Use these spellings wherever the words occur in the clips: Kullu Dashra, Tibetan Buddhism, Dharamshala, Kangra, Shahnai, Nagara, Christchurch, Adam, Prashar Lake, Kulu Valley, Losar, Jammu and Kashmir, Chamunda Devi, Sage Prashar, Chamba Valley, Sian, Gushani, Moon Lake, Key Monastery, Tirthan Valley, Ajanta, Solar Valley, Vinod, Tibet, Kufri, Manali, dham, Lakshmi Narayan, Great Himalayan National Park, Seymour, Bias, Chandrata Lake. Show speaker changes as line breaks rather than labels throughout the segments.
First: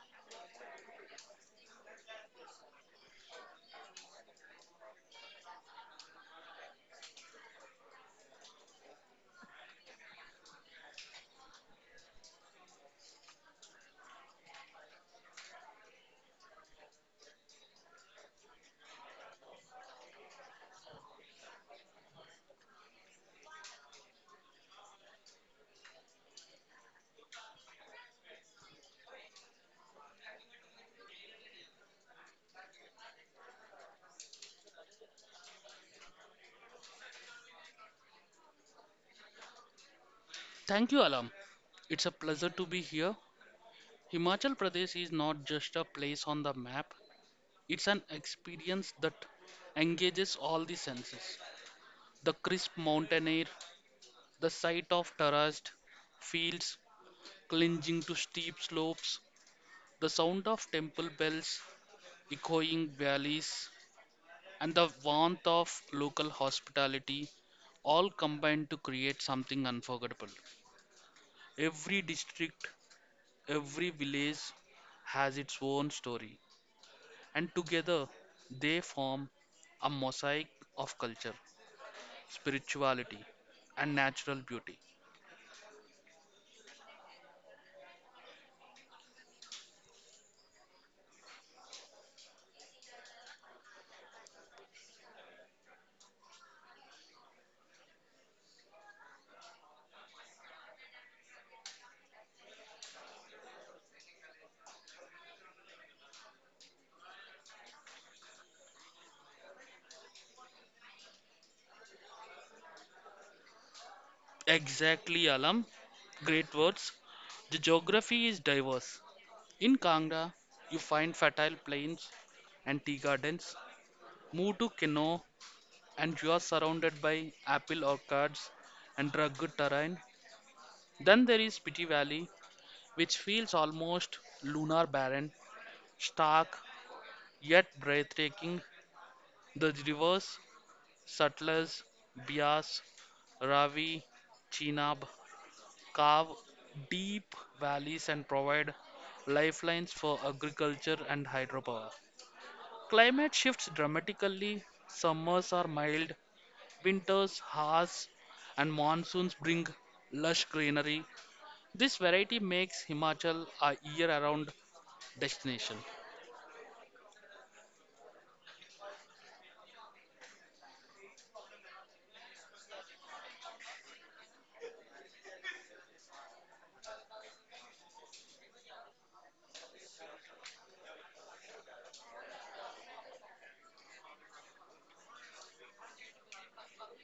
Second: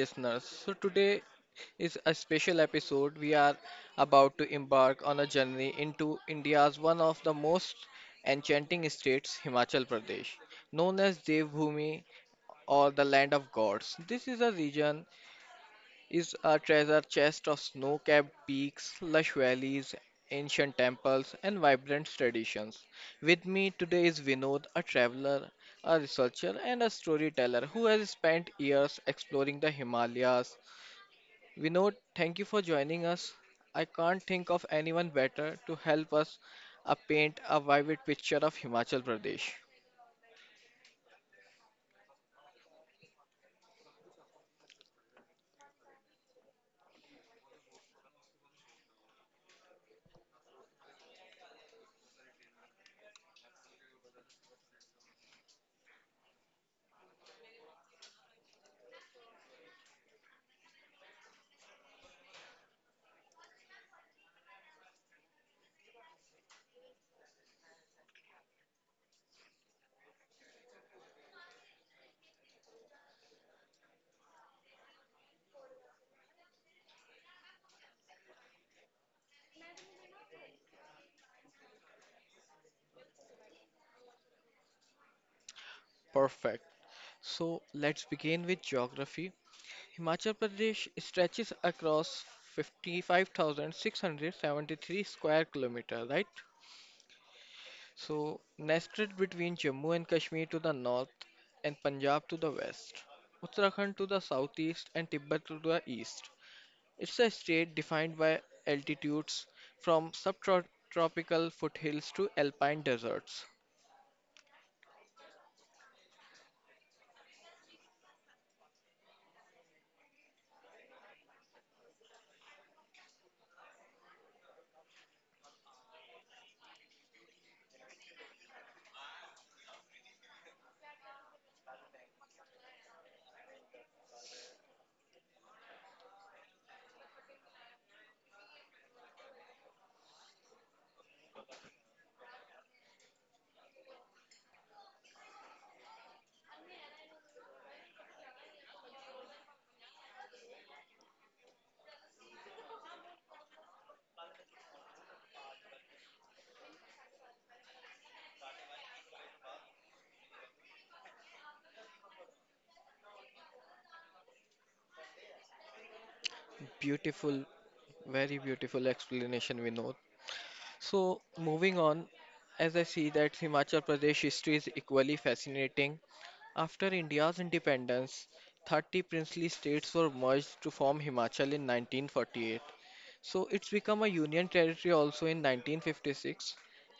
listeners. So, today is a special episode. We are about to embark on a journey into India's one of the most enchanting states, Himachal Pradesh, known as Devbhoomi or the land of gods. This is a region is a treasure chest of snow capped peaks, lush valleys, ancient temples, and vibrant traditions. With me today is Vinod, a traveler, a researcher, and a storyteller who has spent years exploring the Himalayas. Vinod, thank you for joining us. I can't think of anyone better to help us paint a vivid picture of Himachal Pradesh.
Thank you, Alam. It's a pleasure to be here. Himachal Pradesh is not just a place on the map, it's an experience that engages all the senses. The crisp mountain air, the sight of terraced fields clinging to steep slopes, the sound of temple bells echoing valleys, and the warmth of local hospitality all combine to create something unforgettable. Every district, every village has its own story, and together they form a mosaic of culture, spirituality, and natural beauty.
Perfect. So let's begin with geography. Himachal Pradesh stretches across 55,673 square kilometer, right? So, nested between Jammu and Kashmir to the north and Punjab to the west, Uttarakhand to the southeast and Tibet to the east. It's a state defined by altitudes from subtropical foothills to alpine deserts.
Exactly, Alam. Great words. The geography is diverse. In Kangra, you find fertile plains and tea gardens. Move to Kinnaur, and you are surrounded by apple orchards and rugged terrain. Then there is Spiti Valley, which feels almost lunar barren, stark yet breathtaking. The rivers Sutlej, Bias, Ravi, Chenab carve deep valleys and provide lifelines for agriculture and hydropower. Climate shifts dramatically. Summers are mild, winters harsh, and monsoons bring lush greenery. This variety makes Himachal a year-round destination.
Beautiful, very beautiful explanation, Vinod. So, moving on, as I see that Himachal Pradesh history is equally fascinating. After India's independence, 30 princely states were merged to form Himachal in 1948. So, it's become a union territory also in 1956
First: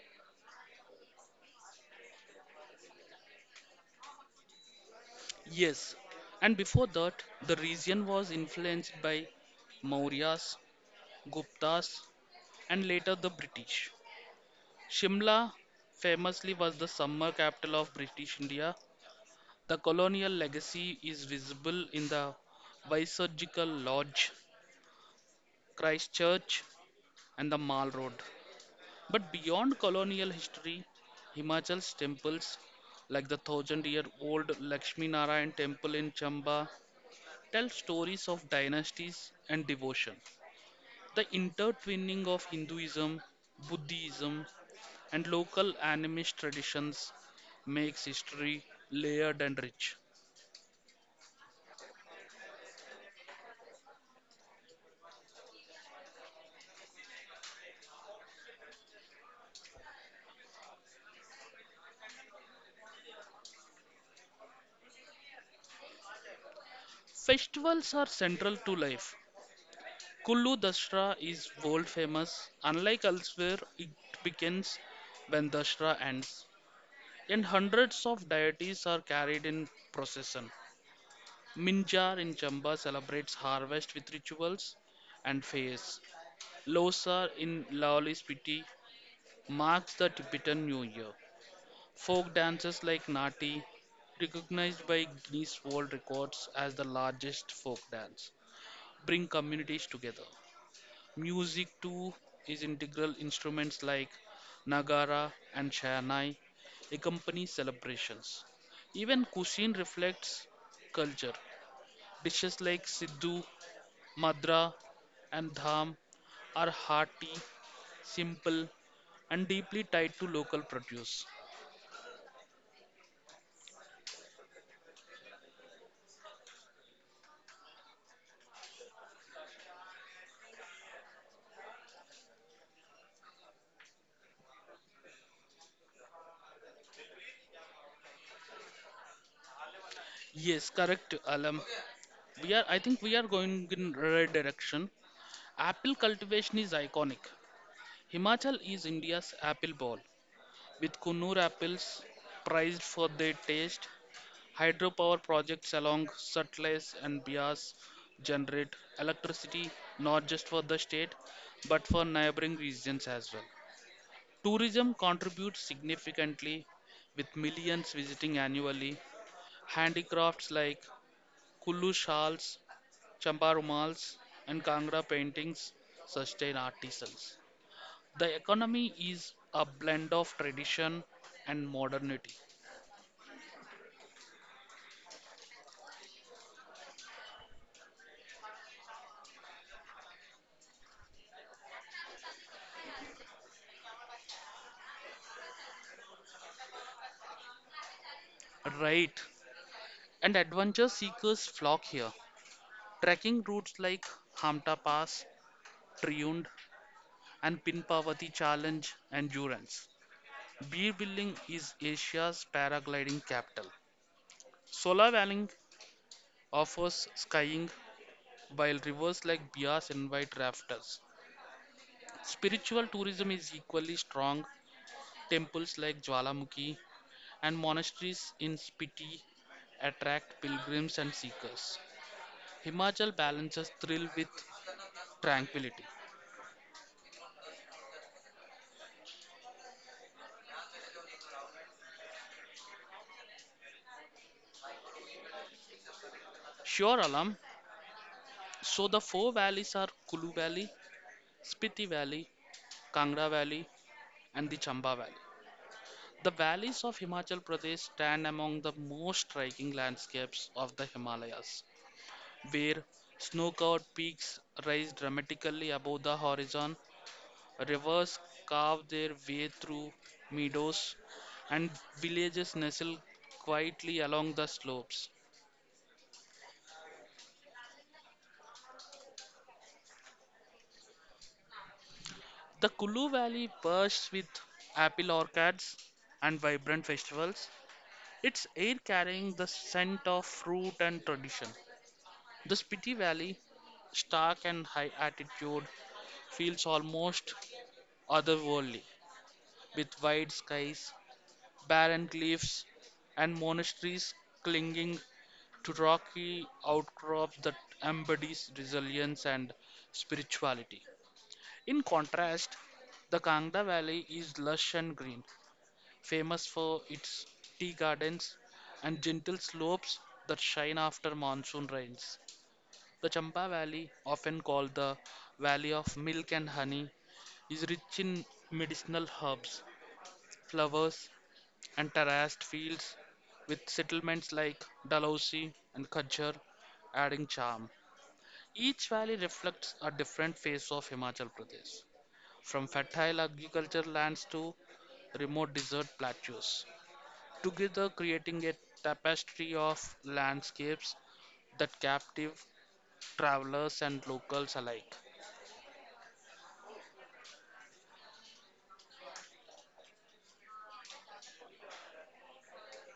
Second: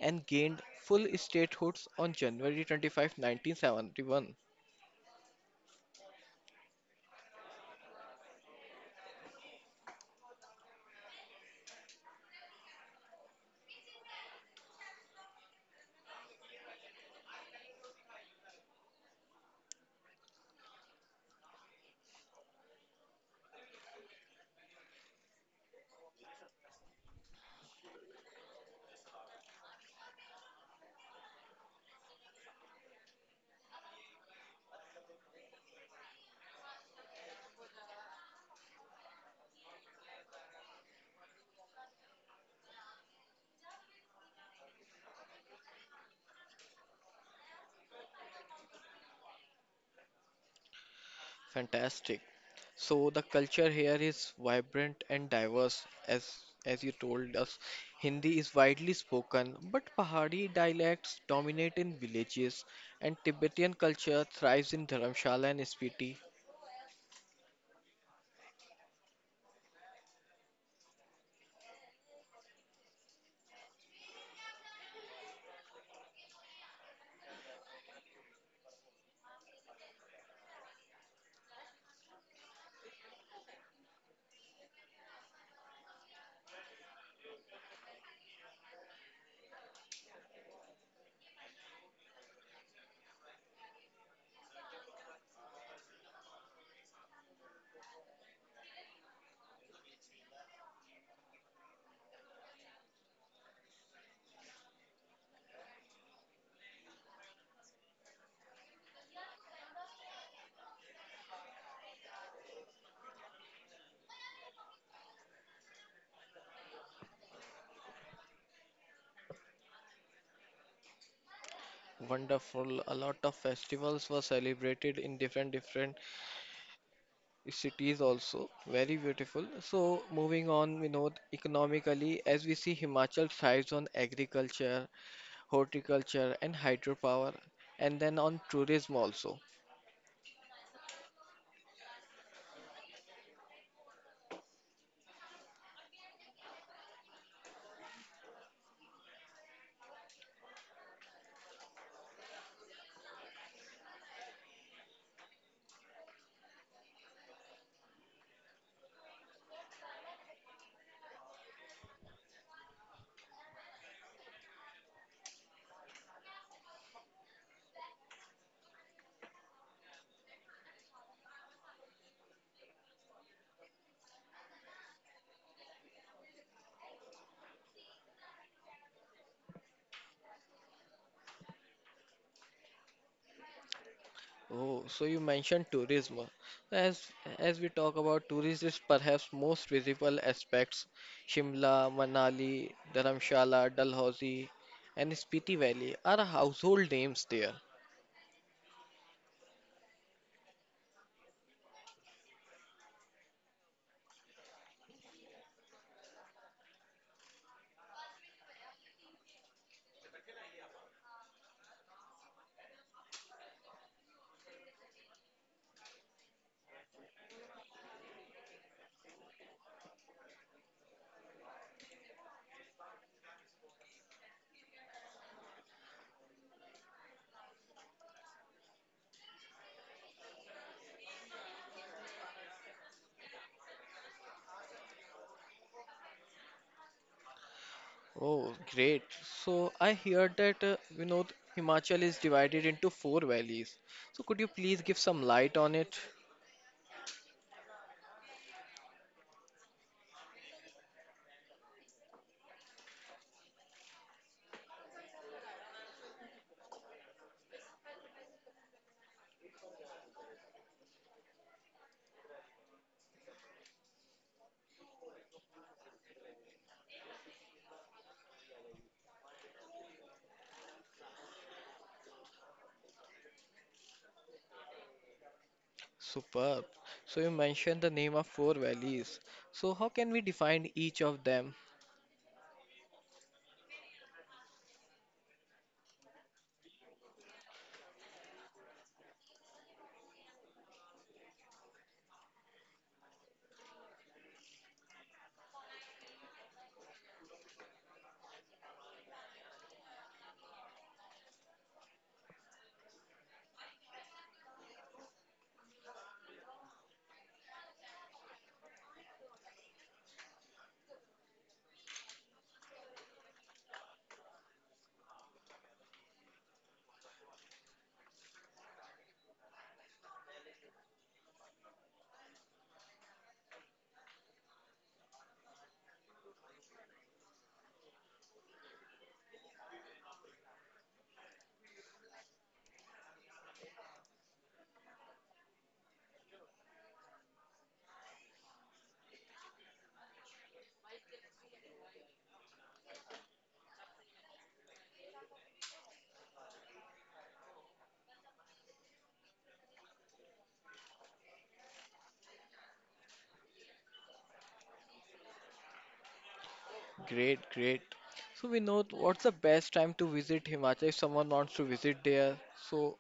and gained full statehood on January 25, 1971.
Yes, and before that, the region was influenced by Mauryas, Guptas, and later the British. Shimla famously was the summer capital of British India. The colonial legacy is visible in the Viceroyal Lodge, Christchurch, and the Mall Road. But beyond colonial history, Himachal's temples, like the thousand year old Lakshmi Narayan temple in Chamba, tell stories of dynasties and devotion. The intertwining of Hinduism, Buddhism, and local animist traditions makes history layered and rich.
Fantastic. So the culture here is vibrant and diverse as you told us. Hindi is widely spoken, but Pahari dialects dominate in villages and Tibetan culture thrives in Dharamshala and Spiti.
Festivals are central to life. Kullu Dashra is world famous. Unlike elsewhere, it begins when Dashra ends, and hundreds of deities are carried in procession. Minjar in Chamba celebrates harvest with rituals and fairs. Losar in Laoli Spiti marks the Tibetan New Year. Folk dances like Nati, recognized by Guinness World Records as the largest folk dance, bring communities together. Music too is integral. Instruments like Nagara and Shahnai accompany celebrations. Even cuisine reflects culture. Dishes like Siddu, Madra, and Dham are hearty, simple, and deeply tied to local produce.
Wonderful. A lot of festivals were celebrated in different different cities also. Very beautiful. So moving on, Vinod, economically, as we see Himachal thrives on agriculture, horticulture and hydropower and then on tourism also.
Yes, correct, Alam. We are, I think we are going in right direction. Apple cultivation is iconic. Himachal is India's apple bowl, with Kunnur apples prized for their taste. Hydropower projects along Sutlej and Bias generate electricity not just for the state but for neighboring regions as well. Tourism contributes significantly, with millions visiting annually. Handicrafts like Kullu shawls, Champa rumals, and Kangra paintings sustain artisans. The economy is a blend of tradition and modernity.
Oh, so you mentioned tourism. As as we talk about tourism is perhaps most visible aspects, Shimla, Manali, Dharamshala, Dalhousie, and Spiti Valley are household names there.
Right, and adventure seekers flock here. Trekking routes like Hamta Pass, Triund, and Pinpavati Challenge Endurance. Beerbilling is Asia's paragliding capital. Solar Valley offers skiing while rivers like Bias invite rafters. Spiritual tourism is equally strong. Temples like Jwalamukhi and monasteries in Spiti attract pilgrims and seekers. Himachal balances thrill with tranquility.
Oh, great. So I hear that you know Himachal is divided into four valleys. So could you please give some light on it?
Sure, Alam. So the four valleys are Kulu Valley, Spiti Valley, Kangra Valley, and the Chamba Valley. The valleys of Himachal Pradesh stand among the most striking landscapes of the Himalayas, where snow covered peaks rise dramatically above the horizon. Rivers carve their way through meadows, and villages nestle quietly along the slopes.
Superb. So you mentioned the name of four valleys. So how can we define each of them?
The Kulu Valley bursts with apple orchards and vibrant festivals, its air carrying the scent of fruit and tradition. The Spiti Valley, stark and high altitude, feels almost otherworldly, with wide skies, barren cliffs, and monasteries clinging to rocky outcrops that embodies resilience and spirituality. In contrast, the Kangda Valley is lush and green, famous for its tea gardens and gentle slopes that shine after monsoon rains. The Champa Valley, often called the Valley of Milk and Honey, is rich in medicinal herbs, flowers, and terraced fields, with settlements like Dalhousie and Khajjar adding charm. Each valley reflects a different face of Himachal Pradesh, from fertile agricultural lands to remote desert plateaus, together creating a tapestry of landscapes that captive travelers and locals alike.
Great, great. So we know what's the best time to visit Himachal if someone wants to visit there, so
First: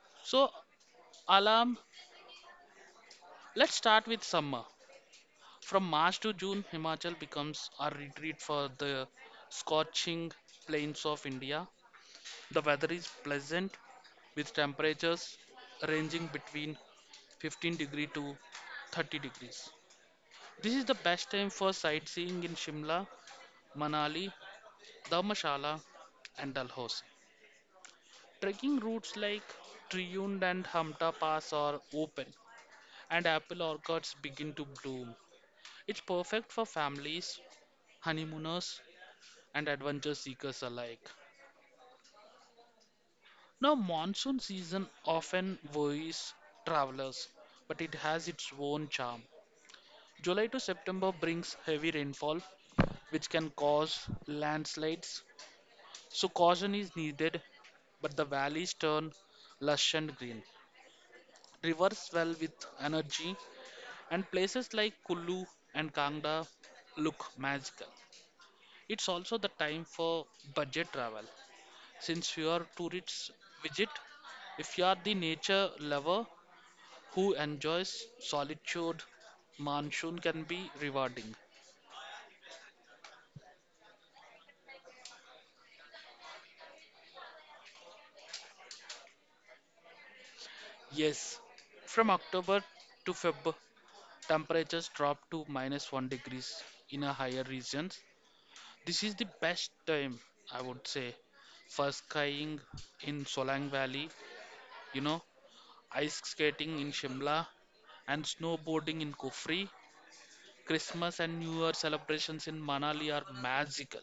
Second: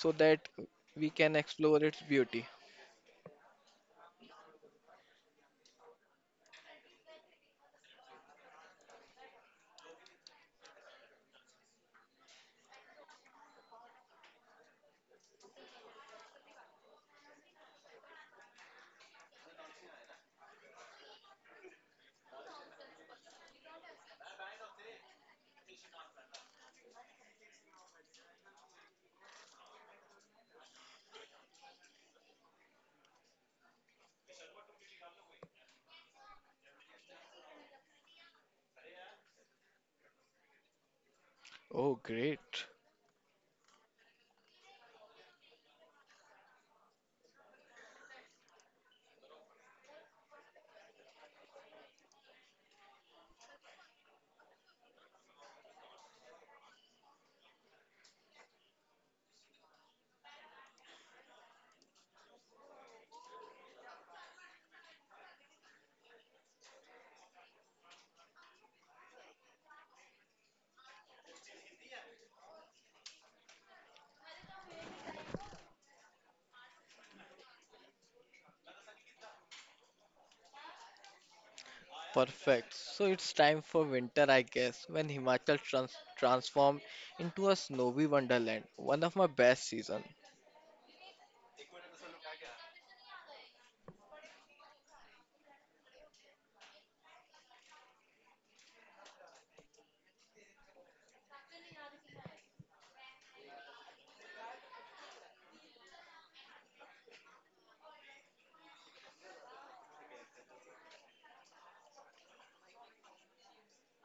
so that
So,
we can
Alam,
explore its beauty.
let's start with summer. From March to June, Himachal becomes a retreat for the scorching plains of India. The weather is pleasant, with temperatures ranging between 15 degree to 30 degrees. This is the best time for sightseeing in Shimla, Manali, Dharamshala, and Dalhousie. Trekking routes like Triund and Hamta Pass are open, and apple orchards begin to bloom. It's perfect for families, honeymooners, and adventure seekers alike.
Oh, great.
Now, monsoon season often worries travelers, but it has its own charm. July to September brings heavy rainfall, which can cause landslides, so caution is needed. But the valleys turn lush and green. Rivers swell with energy, and places like Kullu and Kangda look magical. It's also the time for budget travel, since you are tourists visit. If you are the nature lover who enjoys solitude, monsoon can be rewarding.
Perfect. So it's time for winter, I guess, when Himachal transform into a snowy wonderland. One of my best season.
Yes, from October to Feb, temperatures drop to minus 1 degrees in a higher regions. This is the best time, I would say, for skiing in Solang Valley, you know, ice skating in Shimla, and snowboarding in Kufri. Christmas and New Year celebrations in Manali are magical.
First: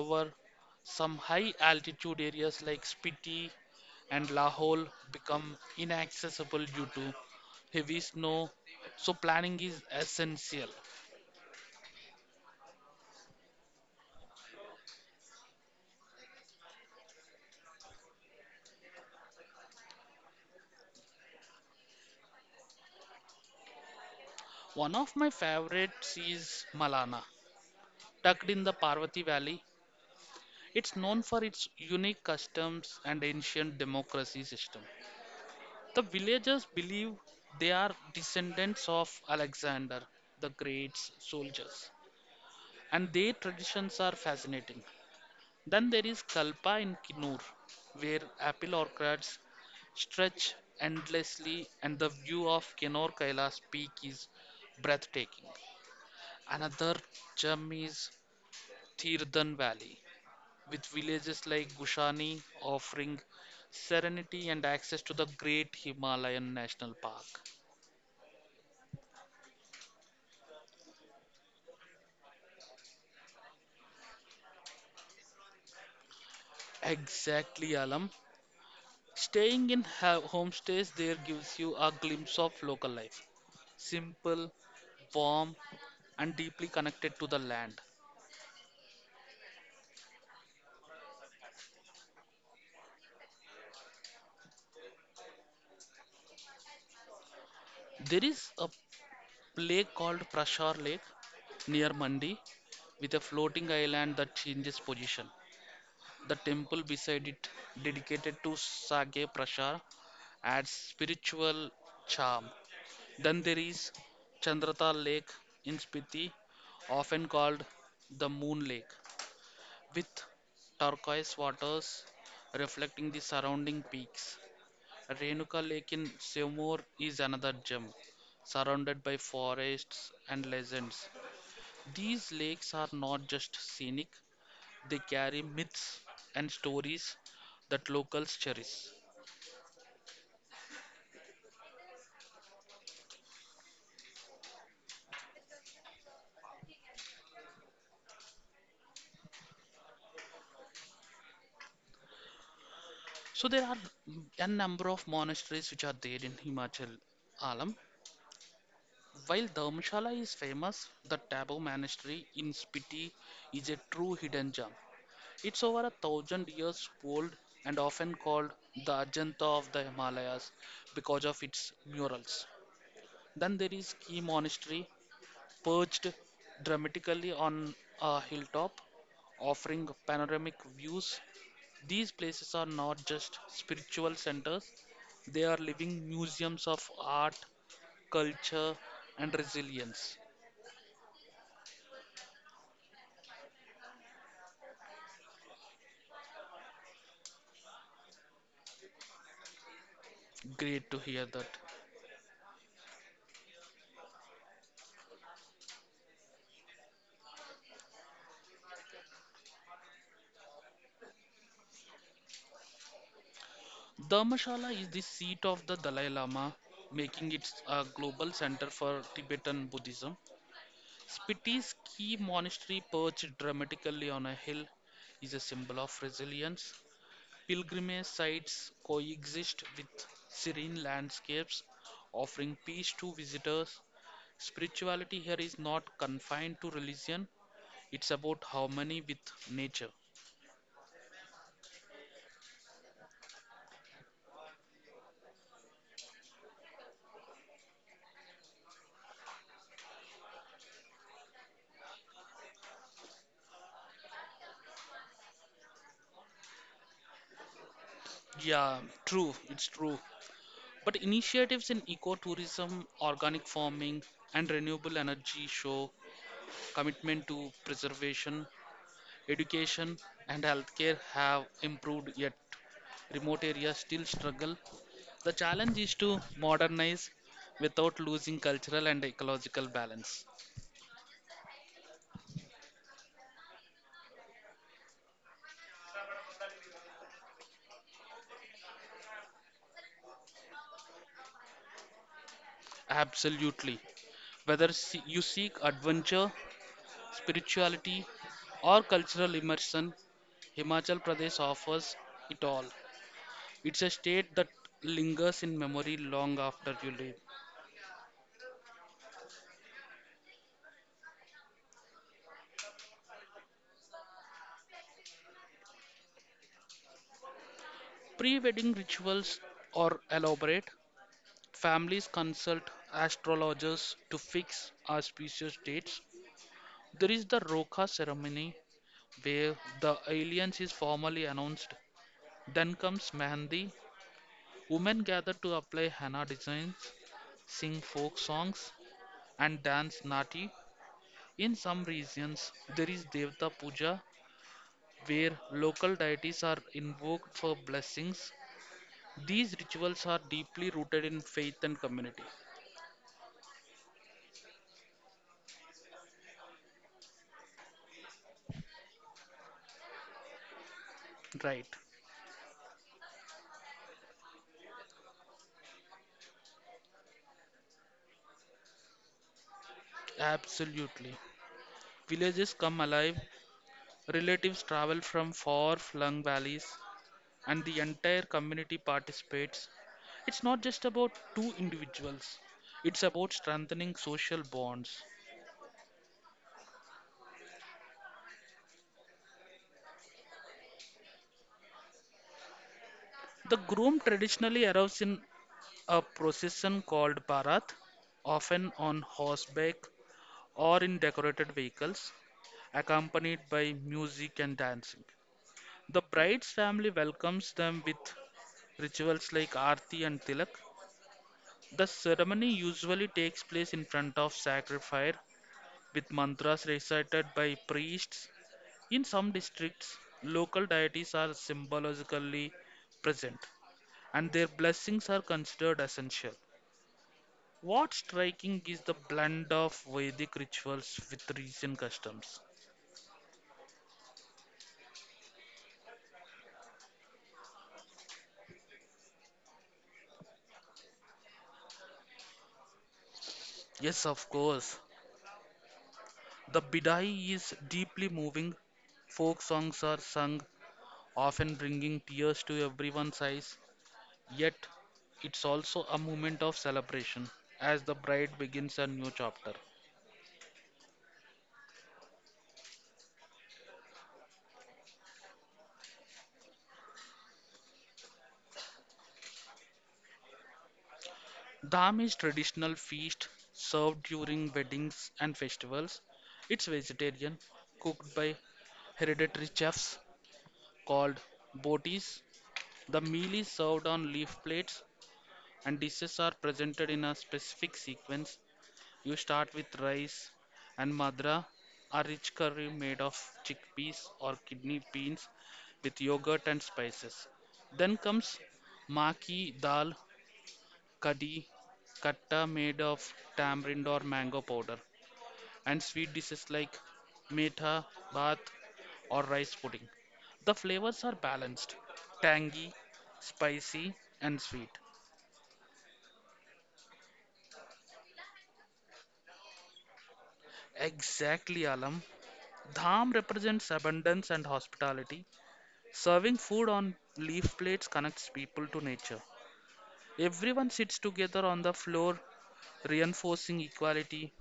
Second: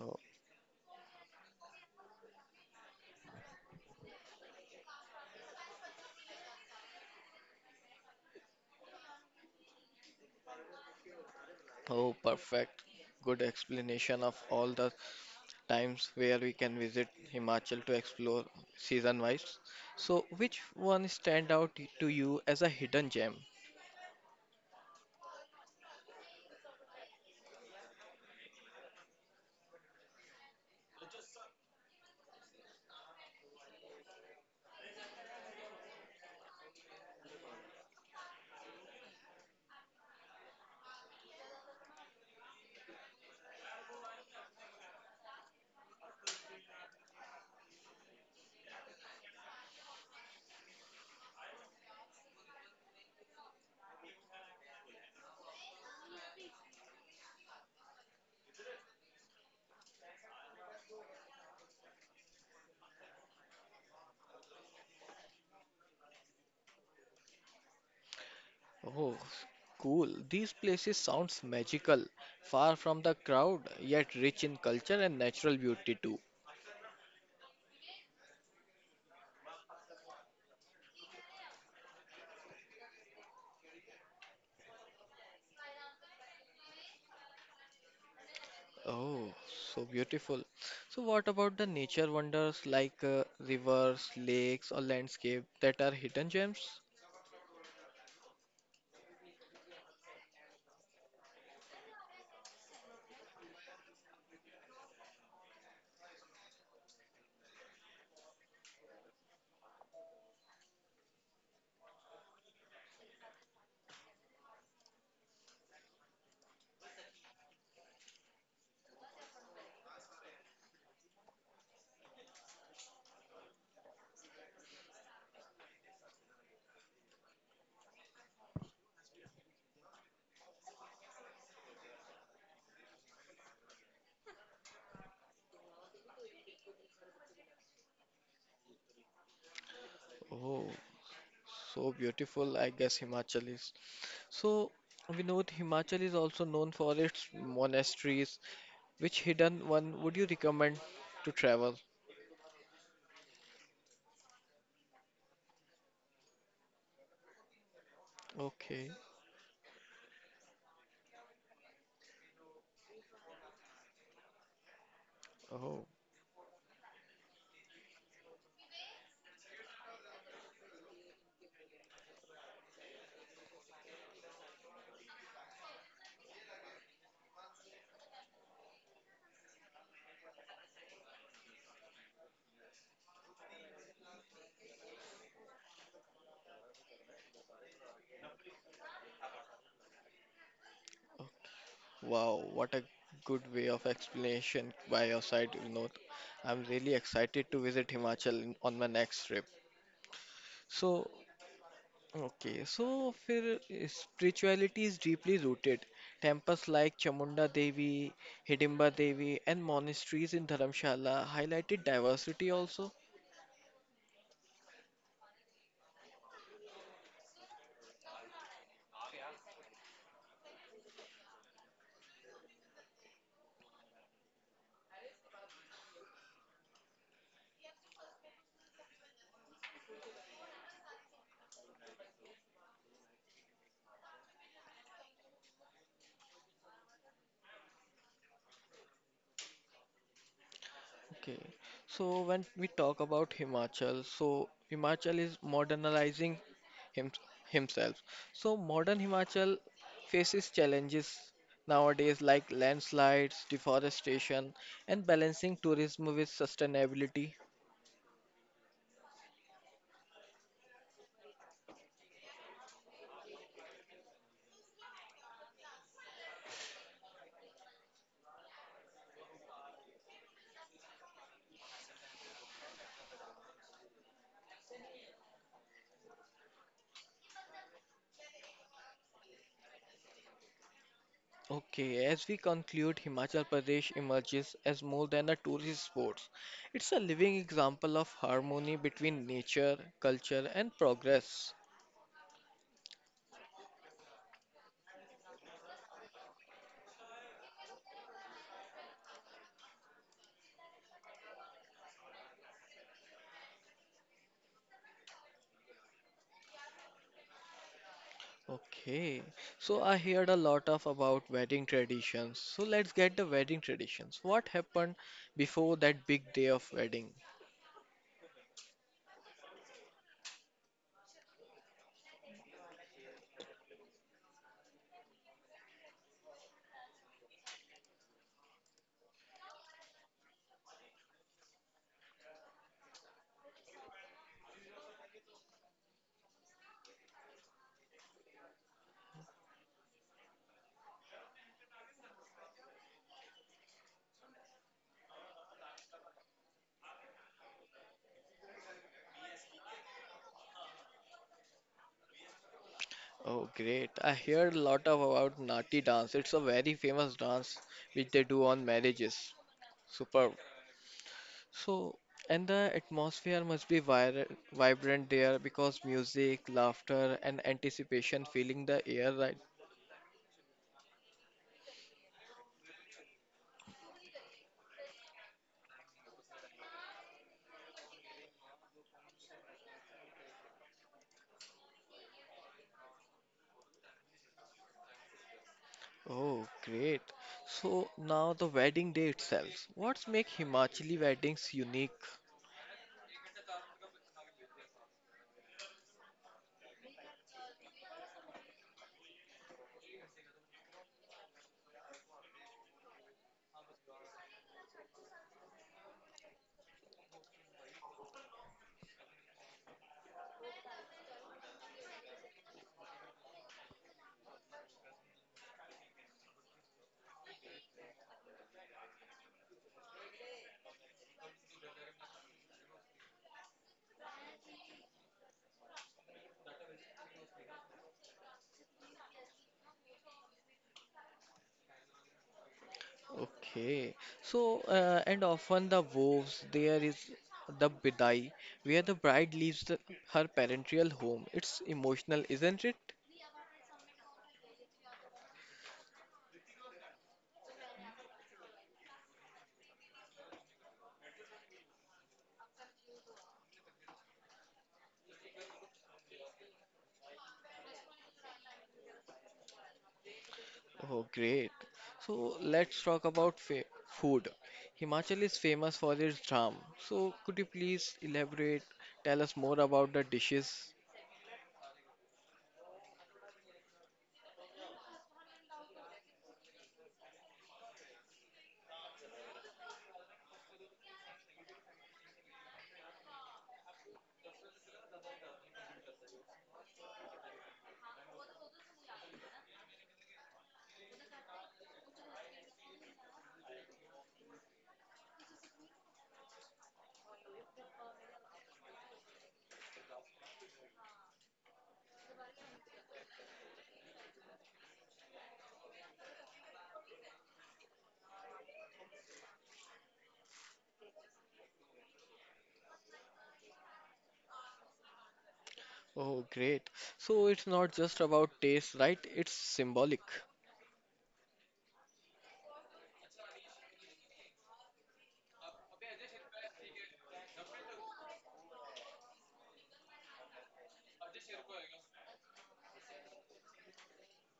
Oh,
some high altitude areas like Spiti and Lahore become inaccessible due to heavy snow, so planning is essential.
oh, perfect. Good explanation of all the times where we can visit Himachal to explore season wise. So, which one stand out to you as a hidden gem?
One of my favorites is Malana, tucked in the Parvati Valley. It's known for its unique customs and ancient democracy system. The villagers believe they are descendants of Alexander the Great's soldiers, and their traditions are fascinating. Then there is Kalpa in Kinur, where apple orchards stretch endlessly, and the view of Kinur Kailas peak is breathtaking. Another gem is Tirthan Valley, with villages like Gushani offering serenity and access to the Great Himalayan National Park.
Oh, cool. These places sounds magical, far from the crowd, yet rich in culture and natural beauty too.
Exactly, Alam. Staying in homestays there gives you a glimpse of local life. Simple, warm, and deeply connected to the land.
Oh, so beautiful. So, what about the nature wonders like rivers, lakes, or landscape that are hidden gems?
There is a lake called Prashar Lake near Mandi with a floating island that changes position. The temple beside it, dedicated to Sage Prashar, adds spiritual charm. Then there is Chandrata Lake in Spiti, often called the Moon Lake, with turquoise waters reflecting the surrounding peaks. Renuka Lake in Seymour is another gem, surrounded by forests and legends. These lakes are not just scenic, they carry myths and stories that locals cherish.
Oh, so beautiful, I guess Himachal is. So we know that Himachal is also known for its monasteries. Which hidden one would you recommend to travel?
So there are a number of monasteries which are there in Himachal, Alam.
Okay.
While Dharamshala is famous, the Tabo Monastery in Spiti is a true hidden gem. It's over
Oh,
a thousand years old, and often called the Ajanta of the Himalayas because of its murals. Then there is Key Monastery, perched dramatically on a hilltop, offering panoramic views. These places are not just spiritual centers, they are living museums of art, culture, and resilience.
oh, wow. What a good way of explanation by your side, Vinod. I'm really excited to visit Himachal on my next trip.
Great to
So,
hear that.
okay, so फिर spirituality is deeply rooted. Temples like Chamunda Devi, Hidimba Devi, and monasteries in Dharamshala highlighted diversity also.
Dharmshala is the seat of the Dalai Lama, making it a global center for Tibetan Buddhism. Spiti's key monastery, perched dramatically on a hill, is a symbol of resilience. Pilgrimage sites coexist with serene landscapes, offering peace to visitors. Spirituality here is not confined to religion, it's about harmony with nature.
Okay, so when we talk about Himachal, so Himachal is modernizing him, himself. So modern Himachal faces challenges nowadays like landslides, deforestation, and balancing tourism with sustainability.
Yeah, true, it's true. But initiatives in ecotourism, organic farming, and renewable energy show commitment to preservation. Education and healthcare have improved, yet remote areas still struggle. The challenge is to modernize without losing cultural and ecological balance.
Okay, as we conclude, Himachal Pradesh emerges as more than a tourist spot. It's a living example of harmony between nature, culture, and progress.
Absolutely. Whether you seek adventure, spirituality, or cultural immersion, Himachal Pradesh offers it all. It's a state that lingers in memory long after you leave.
Okay, so I heard a lot of about wedding traditions. So let's get the wedding traditions. What happened before that big day of wedding?
Pre wedding rituals are elaborate. Families consult astrologers to fix auspicious dates. There is the Roka ceremony where the alliance is formally announced. Then comes Mehndi. Women gather to apply henna designs, sing folk songs, and dance nati. In some regions, there is Devta Puja, where local deities are invoked for blessings. These rituals are deeply rooted in faith and community.
Oh, great. I heard a lot of about Nati dance. It's a very famous dance which they do on marriages. Super.
Right,
So, and the atmosphere must be vir vibrant there because music, laughter, and anticipation filling the air, right?
absolutely. Villages come alive, relatives travel from far flung valleys, and the entire community participates. It's not just about two individuals, it's about strengthening social bonds.
Oh, great. So, now the wedding day itself. What's make Himachali weddings unique?
The groom traditionally arrives in a procession called Bharat, often on horseback or in decorated vehicles, accompanied by music and dancing. The bride's family welcomes them with rituals like Aarti and Tilak. The ceremony usually takes place in front of sacred fire with mantras recited by priests. In some districts, local deities are symbolically present and their blessings are considered essential. What's striking is the blend of Vedic rituals with recent customs.
Okay. So, and often the vows, there is the bidai, where the bride leaves her parental home. It's emotional, isn't it?
Yes, of course, the bidai is deeply moving. Folk songs are sung, often bringing tears to everyone's eyes. Yet, it's also a moment of celebration as the bride begins a new chapter.
Oh, great. So let's talk about fa food. Himachal is famous for its drum. So could you please elaborate, tell us more about the dishes?
Dham is traditional feast served during weddings and festivals. It's vegetarian, cooked by hereditary chefs called botis. The meal is served on leaf plates and dishes are presented in a specific sequence. You start with rice and madra, a rich curry made of chickpeas or kidney beans with yogurt and spices. Then comes maki dal, kadi, katta made of tamarind or mango powder, and sweet dishes like metha, bath, or rice pudding. The flavors are balanced, tangy, spicy, and sweet.
Oh, great. So it's not just about taste, right? It's symbolic.
Exactly, Alam. Dham represents abundance and hospitality. Serving food on leaf plates connects people to nature. Everyone sits together on the floor, reinforcing equality.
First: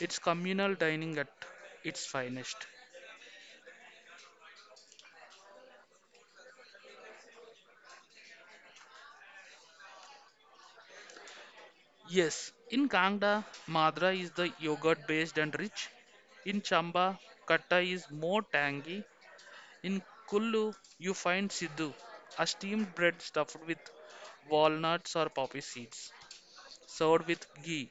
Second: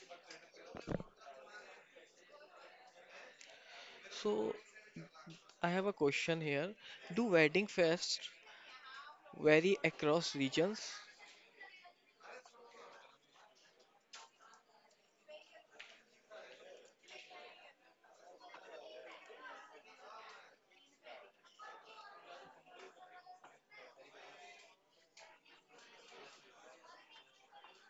It's communal dining at its finest.
So I have a question here. Do wedding fests vary across regions?
Yes, in Kangda, Madra is the yogurt based and rich. In Chamba, Katta is more tangy. In Kullu, you find Siddu, a steamed bread stuffed with walnuts or poppy seeds, served with ghee.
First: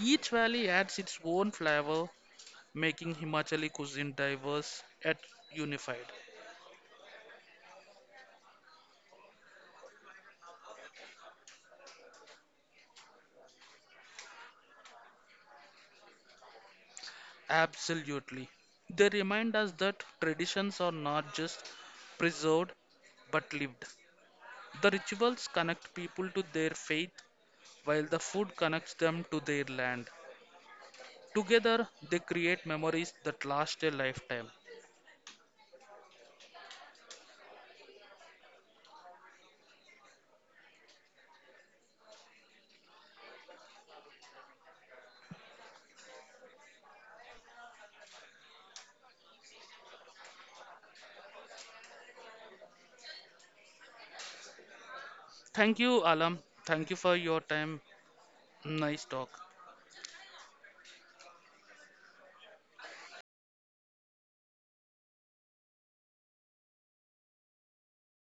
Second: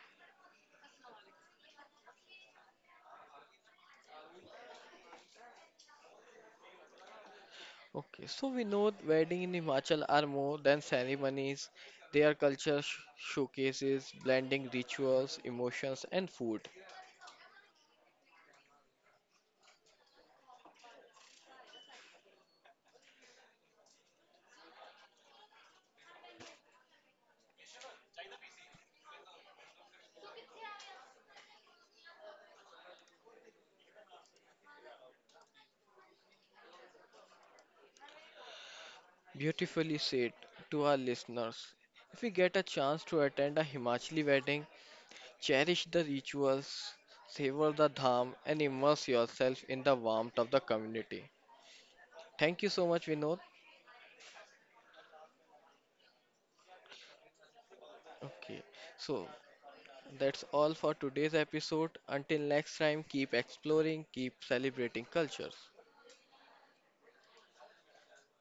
Each valley adds its own flavor, making Himachali cuisine diverse yet unified.
Okay, so we know wedding in Himachal are more than ceremonies. They are culture showcases, blending rituals, emotions, and food.
Absolutely. They remind us that traditions are not just preserved but lived. The rituals connect people to their faith while the food connects them to their land. Together, they create memories that last a lifetime.
Beautifully said to our listeners. If you get a chance to attend a Himachali wedding, cherish the rituals, savor the dham, and immerse yourself in the warmth of the community. Thank you so much, Vinod.
Thank you, Alam. Thank you for your time.
Okay,
Nice
so
talk.
that's all for today's episode. Until next time, keep exploring, keep celebrating cultures.